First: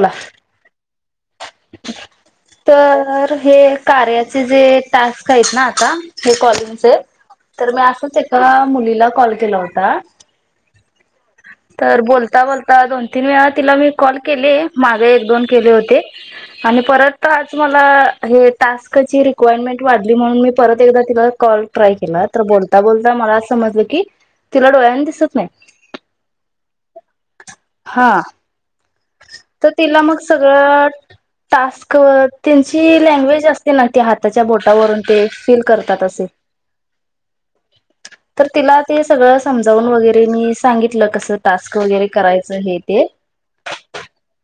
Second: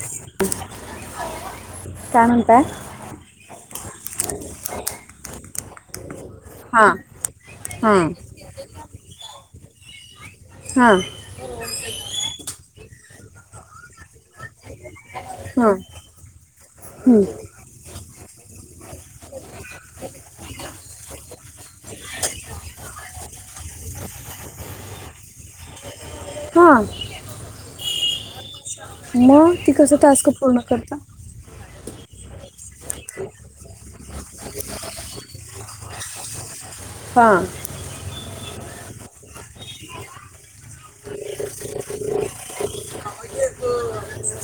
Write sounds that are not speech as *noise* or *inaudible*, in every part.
ला काय म्हणताय तर हे कार्याचे जे टास्क आहेत ना आता हे हां कॉलिंगचे तर मी हां असंच एका मुलीला कॉल केला होता. हा. तर बोलता बोलता दोन. तिन तिला वि कॉल केले मागे एक दोन केले हां होते आणि हं. परत आज मला हे टास्कची. रीकॉइंटमेंट वाढली म्हणून मी परत एकदा तिला कॉल ट्राय केला तर बोलता बोलता मला समजलं की तिला डोळ्याने दिसत नाय. हा. हां. मग तर ती कसं तिला मग टास्क पूर्ण सगळं करता टास्क- त्यांची लँग्वेज असते ना ती हाताच्या बोटावरून ते फील करतात असे. हां. तर तिला ते सगळं समजावून वगैरे मी सांगितलं कसं टास्क वगैरे करायचं हे ते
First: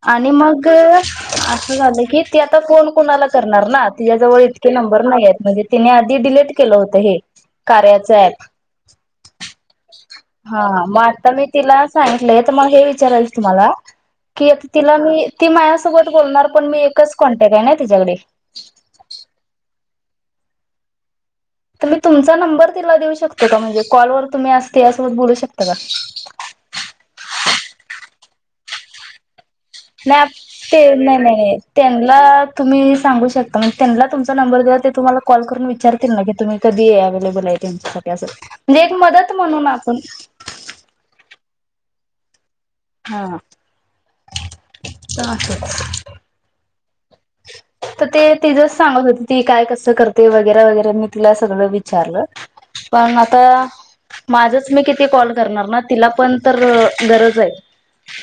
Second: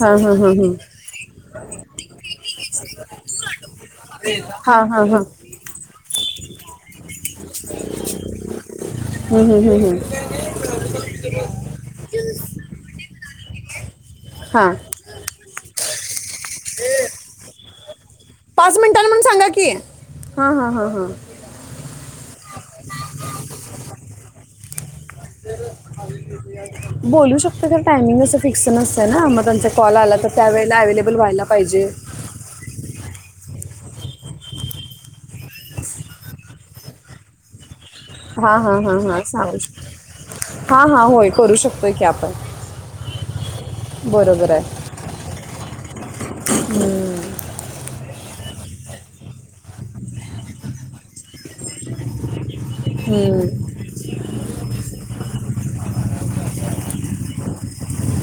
हां आणि हां मग हां असं झालं की त्या आता कोण कोणाला करणार ना. तिच्या जवळ इतके हां नंबर हां हां नाहीयेत म्हणजे तिने आधी डलेट केलं होत हे कार्याच ॲप हं, हं, हं, हं. हा म आता मी तिला सांग नाही त मग हे विचारायच तुम्हाला की एक हां तिला मी ती माझ्यासोबत बोलणार पण मी एकच कॉन्टॅके ना तच्याकडे पाच मिनिटाला म्हणून सांगा की ह ह ह ह. तर मी तुमचा नंबर तिला देऊ शकते का म्हणजे कॉलवर तुम्ही अस तीयासोबत बोलू शकता का? बोलू शकते खर टायमिंग अस फिक्स नसत ना मग त्यांसा नाही ते नाही नाही त्यांना तुम्ही सांगू शकता मग त्यांना तुमचा नंबर द्यावा ते तुम्हाला कॉल करून विचारतील ना की तुम्ही कधीये अवेलेबल त्यांच्या साठी हा हा हा हा सांगू शकता हा हा होय करू शकतो. होय की आपण हा. बरोबर आहे. *inaudible* हम्म. त ते तिझ सांगत होते ती काय कसं करते वगैरे वगैरे मी तिला सगळं विचारलं. पण हं. आता- माझंच मी किती कॉल करणार ना तिला पण तर गरज आहे.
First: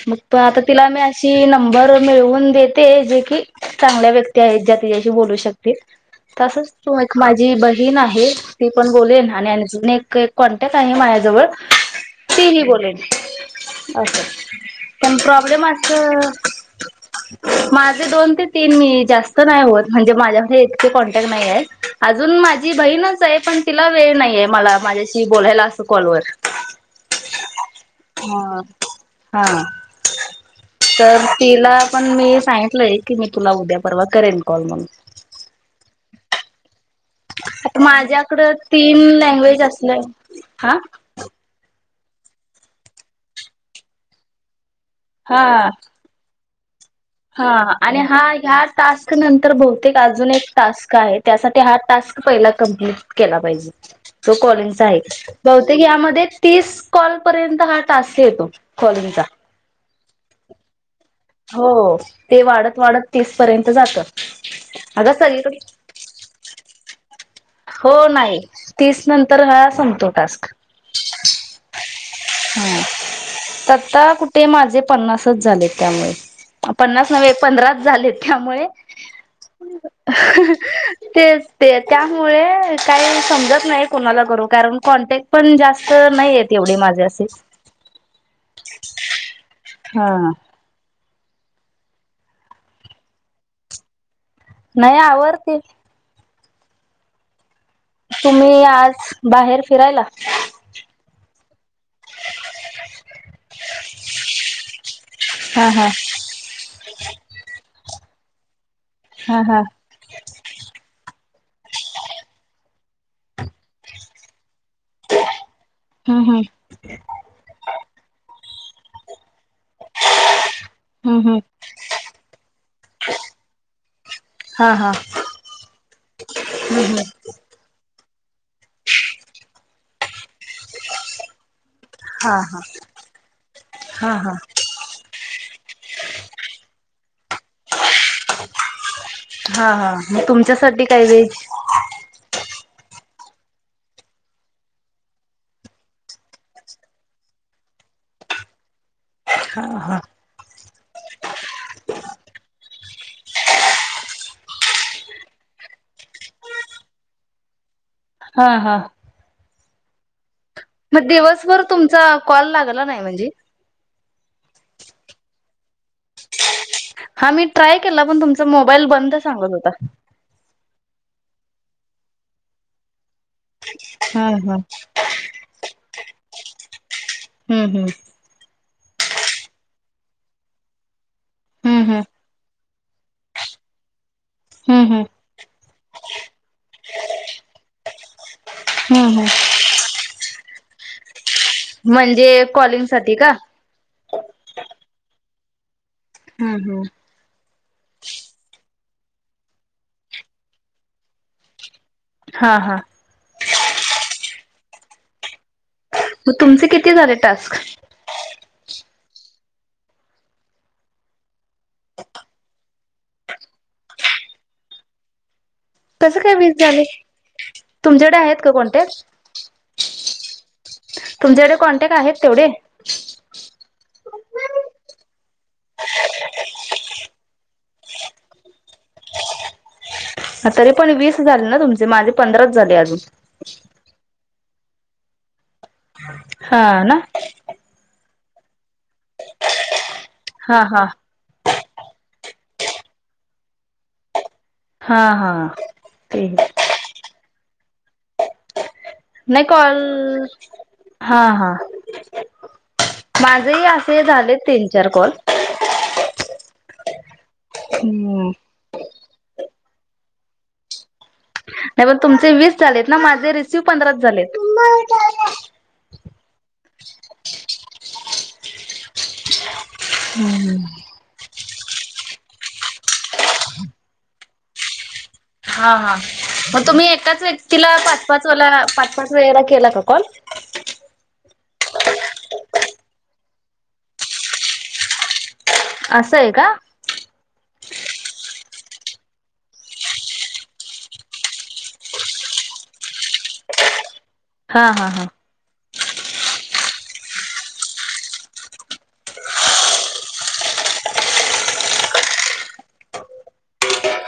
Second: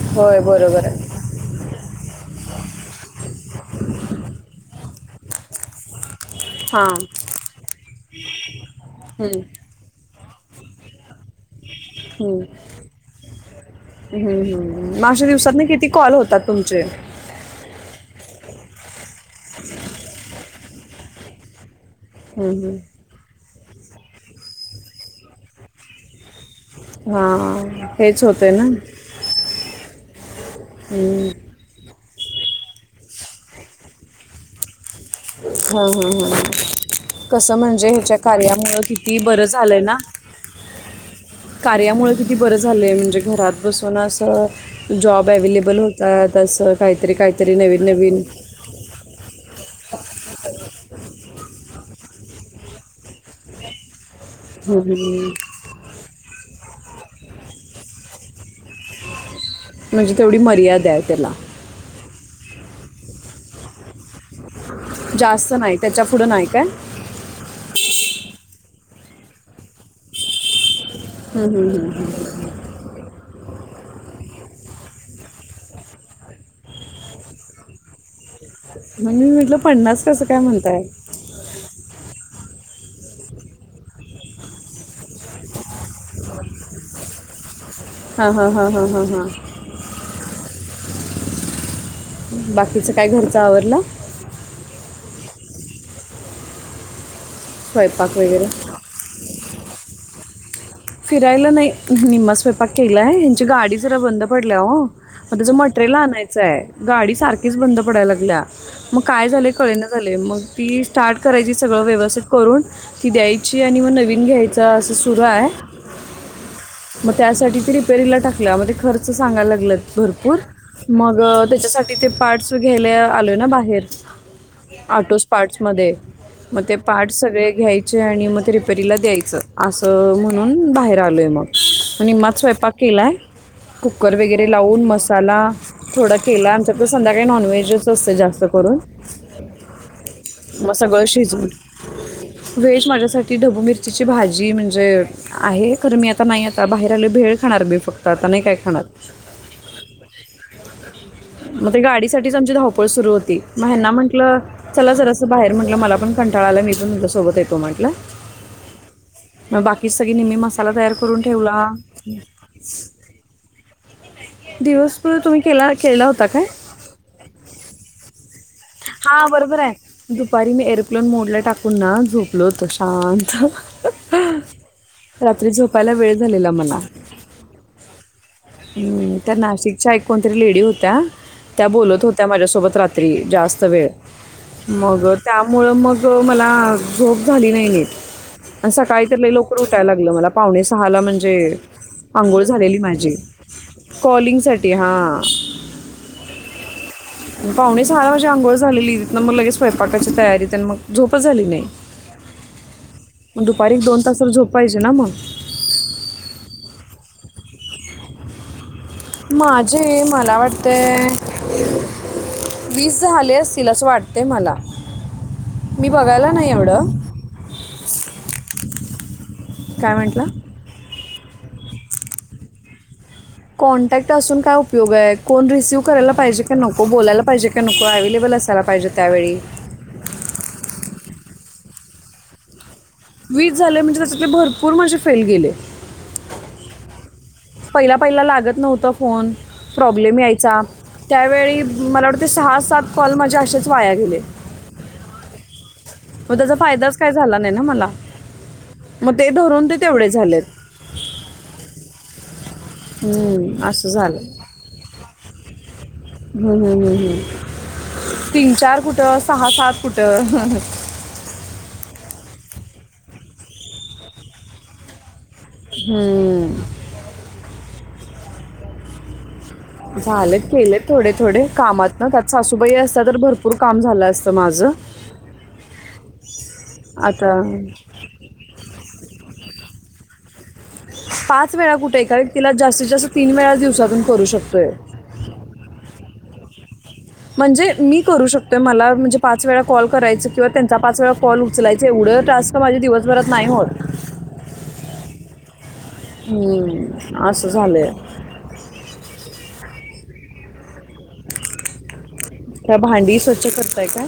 मग होय आता बरोबर तिला मी आहे अशी नंबर- मीळवून देेत जे की- चांगल्या व्यक्ती आहेत ज्या तिच्याशी बोलू शकतील. तसच हां तू एक माझी बहीण- तीन आहे. ती पण बोलेल हं, आणि अजून एक- कॉन्टॅक्ट आहे मायाजवळ हं. तिही बोलेल अस, हम्म, हम्म. पण मागच्या दिवसात ना प्रॉब्लेम किती अस कॉल होतात तुमचे हम्म, माझ दोन ते तीन मिनी जास्त नाही होत. म्हणजे माझ्या कडे इतके कॉन्टॅक्ट नाही आहे. अजून माझी हम्म. बहीणच आहे पण- तिला वेळ नाहीये, मला माझ्याशी बोलायला असं कॉलवर - हां हेच होतय ना- हा. तर हम्म. तिला- पण मी सांगितलंय की मी तुला उद्या परवा करेन कॉल म्हणून. हम्म हम्म हम्म कसं आता म्हणजे ह्याच्या माझ्याकडं कार्यामुळं तीन किती बरं लँग्वेज झालंय ना? असल्या हा कार्यामुळे किती बरं झालंय म्हणजे घरात बसून असं जॉब अवे्लेबल होतात. तसं- हां आणि हा ह्या टास्क नंतर ब- अजून एक टास्क आहे. त्यासाठी हा टास्क पहिला कंप्लीट केला पाहिजे. तो हम्म, कॉलिंगचा आहे. हम्म. बहुतेक यामध्ये- तीस कॉल पर्यंत हा टास्क येतो कॉलिंगचा- म्हणजे तेवढी मर्यादा आहेत. हो. ते वाढत वाढत तीसपर्यंत जातं - जास्त नाही त्याच्या पुुढं नाही काय? हो नाही तीस नंतर हळा संपतो टास्क- हम्म हम्म हा हम आता कुठे माझे पन्नासच झाले. त्यामुळे पन्नास न पंधराच झाले त्यामुळे मम्हणून मी म्हटलं पन्नास कसं काय म्हणताय? मुळे काही समजत नाही, कोणाला करू कारण कॉन्टॅक्ट पण जास्त नाहीेत एवढे माझे असे- हा हा हा हा हा हा हा बाकीचं काय घरचं आवरलं? नाही आवरती, स्वयंपाक वगैरे तुम्ही आज बाहेर फिरायला? जायला नाही. निम्मा स्वयपाक केलाय हयाची गाडी जरा बंद पडल्या हो मग त्याचं हा हा मटेरियल आणायचंय गाडी सारखीच बंद पडायला- ला मग काय हा झालं हा कळेना झालय मग ती स्टार्ट करायची सगळं व्यवस्थित करून ती द्यायची आणि मग नवीन घ्याय असं सुरू हाय. हम्म हम्म मग त्यासाठी ती रिपेरी लाच टाकला मग ते खर्च सांगा भरपूर मग हम्म हम्म त्याच्यासाठी ते पार्टस घ्यायला आलोय ना बाहेर हा हा ऑटोस पार्टस मधे मग ते हम्म हम्म पार्ट सगळे घ्याय ते मग रिपेरीला द्यायच अस म्हणून बाहेर आलोय मग हा निम्माच हा स्वयंपाक केलाय हा कुकर हा वगैरे लावून मसाला थोडा केला आमच्या तर संध्याकाय नॉनव्हेज अस असतय जास्त करून हा हा मग मग तुमच्यासाठी सगळ काय वेज शिजवून व्हेज माझ्यासाठी ढबू मिरचीची भाजी म्हणजे आहे खर मी आता नाही आता बाहेर आले भेळ खाणार मी फक्त आता नाही काय खाणार हा हा. मग ते गाडी साठीच आमची धावपळ सुरु होती. मग ह्याना म्हटलं चला जरा असं बाहेर म्हंटलं मला पण कंटाळा आलाय मि पण तुमच्यासोबत येतो म्हटलं. हा हा. म बाकी ही सगळी *unintelligible* मग करून दिवसभर ठेवला तुमचा कॉल लागला नाही म्हणजे दिवसभर तुम्ही केला केला होता काय? हा मी ट्राय केला पण तुम मोबाईल बंद सांगत होता. मोडलं टाकून ना झोपलो होतो शांत हा हा. रात्री झोपायला वेळ झालेला मला हम्म हम्म हम्म तर नाशिकच्या एक कोणतरी लेडी होत्या. त्या हम्म हम्म बोलत होत्या माझ्यासोबत रात्री. रात्री जास्त. *unintelligible* हम्म हम्म मग त्यामुळं मग हो मला झोप झाली नाही नीट. अन सकाळी तर हम्म हम्म लई लवकर उठायला लागलं मला. पावणे सहाला म्हण जे अंघोळ म्हणजे झालेली कॉलिंग माझी साठी का? कॉलिंगसाठी हां हम्म हम्म. पावणे सहा म्हण हे अंघोळ झालेली तिथनं मग लगेच स्वयंपाकाची तयारी तेन मग झोपच झाली नाही. हा हा दुपारी दोन तासाला झोप पाहिजे ना मग? म तुमचे कि ती झाले टास्क? माझे मला वाटतंय वीस झाले असतील असं वाटतंय मला. मी कसं बघायला काय नाही वीज झाले? एवढं तुमच्याकडे आहेत का कॉन्टॅक्ट? काय म्हटलं तुमच्याकडे कॉन्टॅक्ट आहेत तेवढे? कॉन्टॅक्ट असून काय उपयोग आहे कोण रिसिव्ह करायला पाहिजे का नको? बोलायला पाहिजे का नको? अव्हेलेबल असायला पाहिजे, त्यावेळी तरी पण, वीस झाले ना तुमचे, माझे पंधराच झाले अजून वीस झाले म्हणजे त्याच्यातले भर पूर माझे फेल गेले. हा ना. पहिला पहिला लागत नव्हता फोन. प्रॉब्लेम यायचा, हा हा त्यावेळी मला वाटतं ते सहा सात कॉल माझे असेच वाया गेले. हा हा. ते मग त्याचा फायदाच काय झाला नाही ना मला मग ते नाही धरून कॉल, ते तेवढे झालेत हा हा. हम्म, माझेही असं असे झालं झालेत, हम्म, तीन चार कॉल. हुं हुं हुं हम्म. हुं. तीन चार कुठं? सहा सात कुठ? हे बघ, तुमचे वीस झालेत ना, माझे रिसीव पंधराच झालेत. *inaudible* हम. झालेत केलेत थोडे थोडे कामात ना त्यात सासूबाई असत्या, तर भरपूर काम झालं असत माझं. हा हा मग तुम्ही एकाच आता व्यक्तीला पाच पाच वाला पाच पाच वेळेला केला का कॉल? *unintelligible* पाच वेळा कुठे कारण तिला जास्तीत जास्त तीन वेळा दिवसातून करू शकतोय. असं आहे का? म्हणजे मी करू शकतोय मला म्हणजे पाच वेळा कॉल करायच किंवा त्यांचा पाच वेळा कॉल उचलायच एवढं टस्क माझे दिवसभरात नाही होत. हा हा हा. हम्म आस झालंय. त्या भांडी स्वच्छ करताय काय?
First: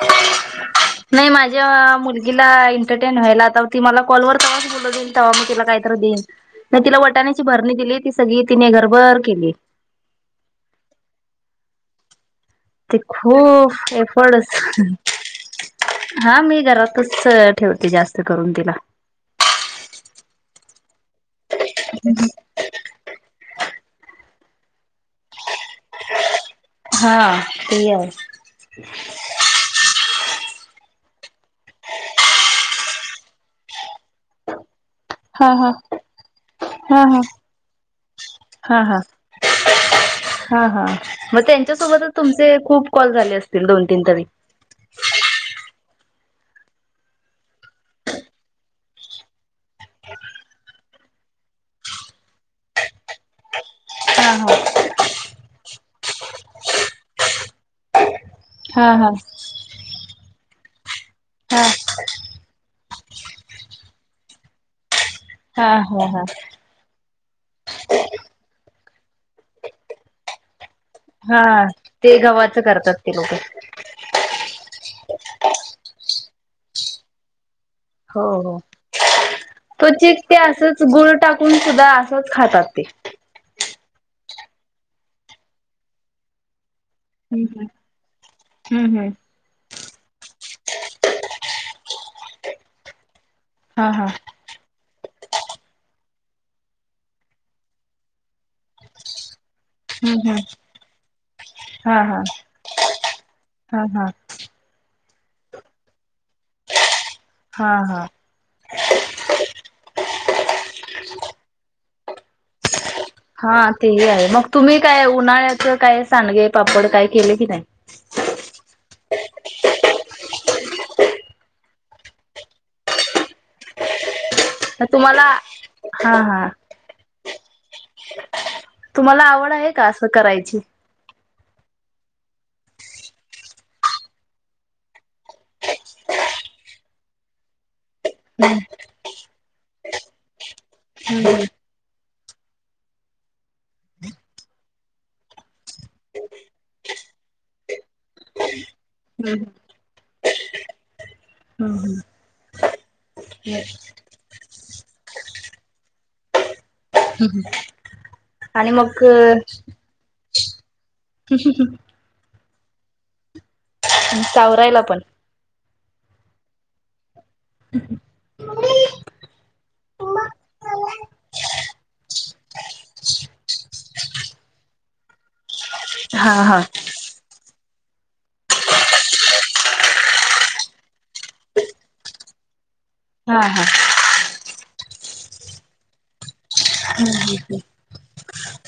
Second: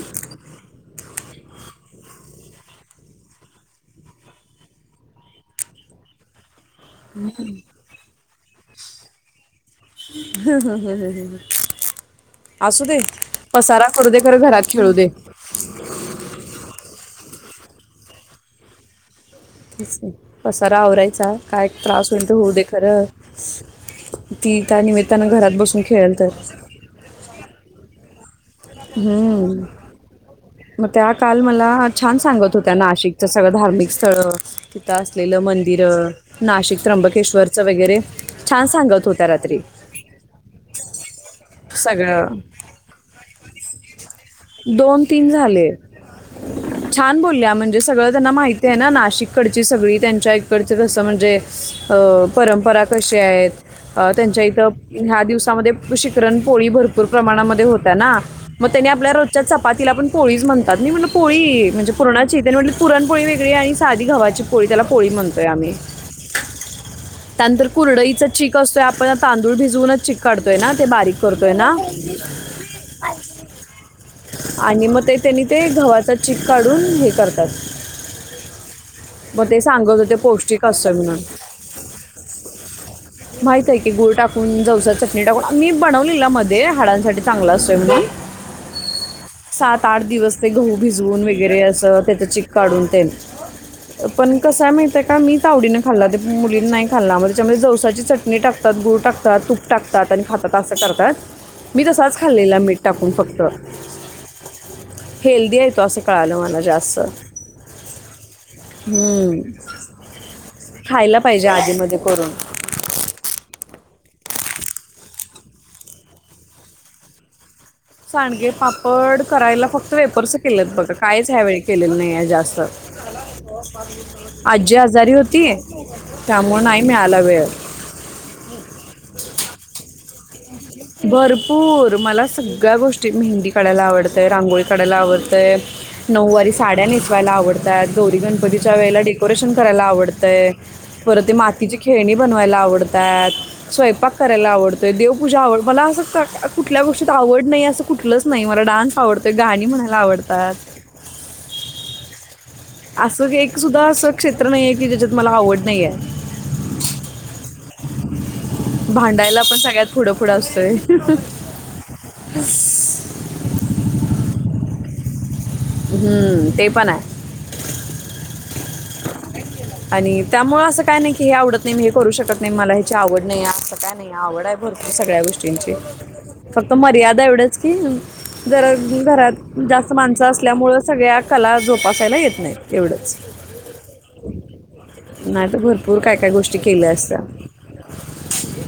नाही माझ्या मुलगीला एंटरटेन व्हायला आता ती मला कॉलवर तेव्हाच बोल देईन तेव्हा मग तिला काहीत देईन नाही तिला वटाण्याची भरणी दिली. सगळी तिने घरबर केली. हम हम् हम ह. ते खूप खरं घरात एफर्डच खेळू दे हा मी घरातच ठेवते जास्त करून तिला. तेच पसारा आवरायचा काय त्रास होईल तर होऊ दे खरं ती त्यानमित्तानं घरात बसून खेळल तर. हा ते आहे हम्म. मग त्या काल मला छान सांगत होत्या नाशिकच सगळं धार्मिक स्थळ तिथं असलेलं हा हा. मंदिर नाशिक हा हा. त्र्यंबकेश्वरच वगैरे छान हा हा. सांगत होत्या रात्री. हा हा मग त्यांच्यासोबतच सगळं तुमचे खूप कॉल झाले असतील दोन तीन तरी दोन छान बोलल्या म्हणजे सगळं त्यांना माहिती आहे ना नाशिककडची सगळी त्यांच्या इकडच कसं म्हणजे अ परंपरा कशी आहेत. अ हा त्यांच्या इथ हा ह्या दिवसामध्ये शिखरण पोळी भरपूर प्रमाणामध्ये होत ना मग त्यानी हा आपल्या हा रोजच्या चपा पोळीच म्हणतात म्हण हा पोळी म्हणजे पुरणाची म्हटली पुरणपोळी वेगळी आणि साधी घावाची पोळी त्याला पोळी म्हणतोय हा आम्ही. हा हा त्यानंतर कुरडईचा चीक असतोय आपण तांदूळ भिजवूनच चीक काढतोय ना ते बारीक हा करतोय ना ते गव्हाचं करतात ते लोक. आणि मग ते त्यांनी ते गव्हाचा चीक काढून हे करतात. हो हो मग ते सांगत होते क्वचित ते पौष्टिक असंच असतं गुळ म्हणून टाकून सुद्धा असंच खातात ते. गुळ टाकून जवसा ची चटणी टाकून आ मी बनवलीला मध्ये हाडांसाठी चांगला हम्म असो म हम्म हम्म हम्म सात आठ दिवस ते गहू भिजून वगैरे असं चीक काढून तेल हा हा पण कस माहित आ मी तावडीने खाल्ला ते मुलींने नाही खाल्ला मग त्याच्यामध्ये जवसाची चटणी टाकतात गूड टाकतात तुप टाकतात आणि हम्म हम्म खातात असं करतात मी हा तसाच हा खाल्लेला मीठ टाकून फक्त हा हा हेल्दी आहे तो असं कळालं मला जास्त हा हा हम्म खायला पाहिजे आधीमध्ये करून हा तेही आहे मग तुम्ही काय उन्हाळ्याचं काय सांडगे पापड काय केले की नाही? सांडगे पापड करायला फक्त वेपरस केलेत बघ काहीच ह्यावेळी केलेलं नाहीय जास्त. आजी आजारी तुम्हाला होती हा हा त्यामुळे नाही मिळाला वेळ तुम्हाला आवड आहे का? करायची भरपूर मला सगळ्या गोष्टी मेहंदी काढायला आवडतं आहे. रांगोळी काढायला आवडतं आहे. नऊवारी साड्या नेसायला आवडतात. गोरी गणपतीच्या वेळे डेकोरेश करायला आवडतंय. परत ते हम्म मातीची खेळणी, बनवायला आवडतात, स्वंपाक करायला आवडतोय, देवपूजा आव मला असं कुठल्या गोष्टीत आवड नाही असं कुठलंच नाही मला डान्स आवडतोय, हम्म गाणी म्हणायला आवडतात, हम्म असं एक सुद्धा असं क्षेत्र नाहीये की ज्याच्यात मला आवड नाही आहे! हम् हम आणि मग थोडा असं सावरायला पण हम्म ते पण आहे. आणि त्यामुळे असं काय नाही की हे आवडत नाही मी हे करू शकत नाही मला ह्याची आवड नाही, असं काय नाही आवड आहे भरपूर सगळ्या गोष्टींची हा हा ज घरात जास्त माण ल्यामुळं सगळ्या कला जोपासायला येत नाहीत. एवढंच हा हा नाही तर भरपूर काय काय गोष्ट ह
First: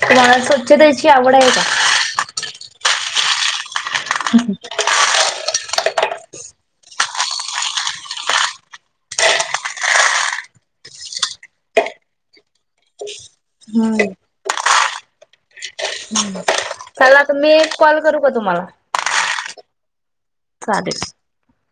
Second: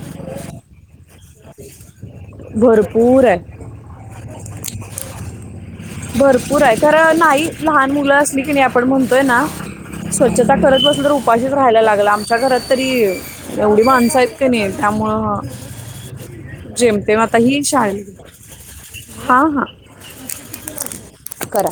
तुमाला स्वच्छतेची आवड आहे का बरर पूर हाय. हूं! भरपूर आहे खर नाही लहान मुलं असली की नाही आपण म्हणतोय ना, स्वच्छता करत बसल तर उपाशीच राहायला लागल, आमच्या घरात तरी. एवढी हम्म माणसं आहेत का नाही. त्यामुळ. जेमते म चला आता मी ही एक कॉल शाळे करू का हा हा. *inaudible* साधे. करा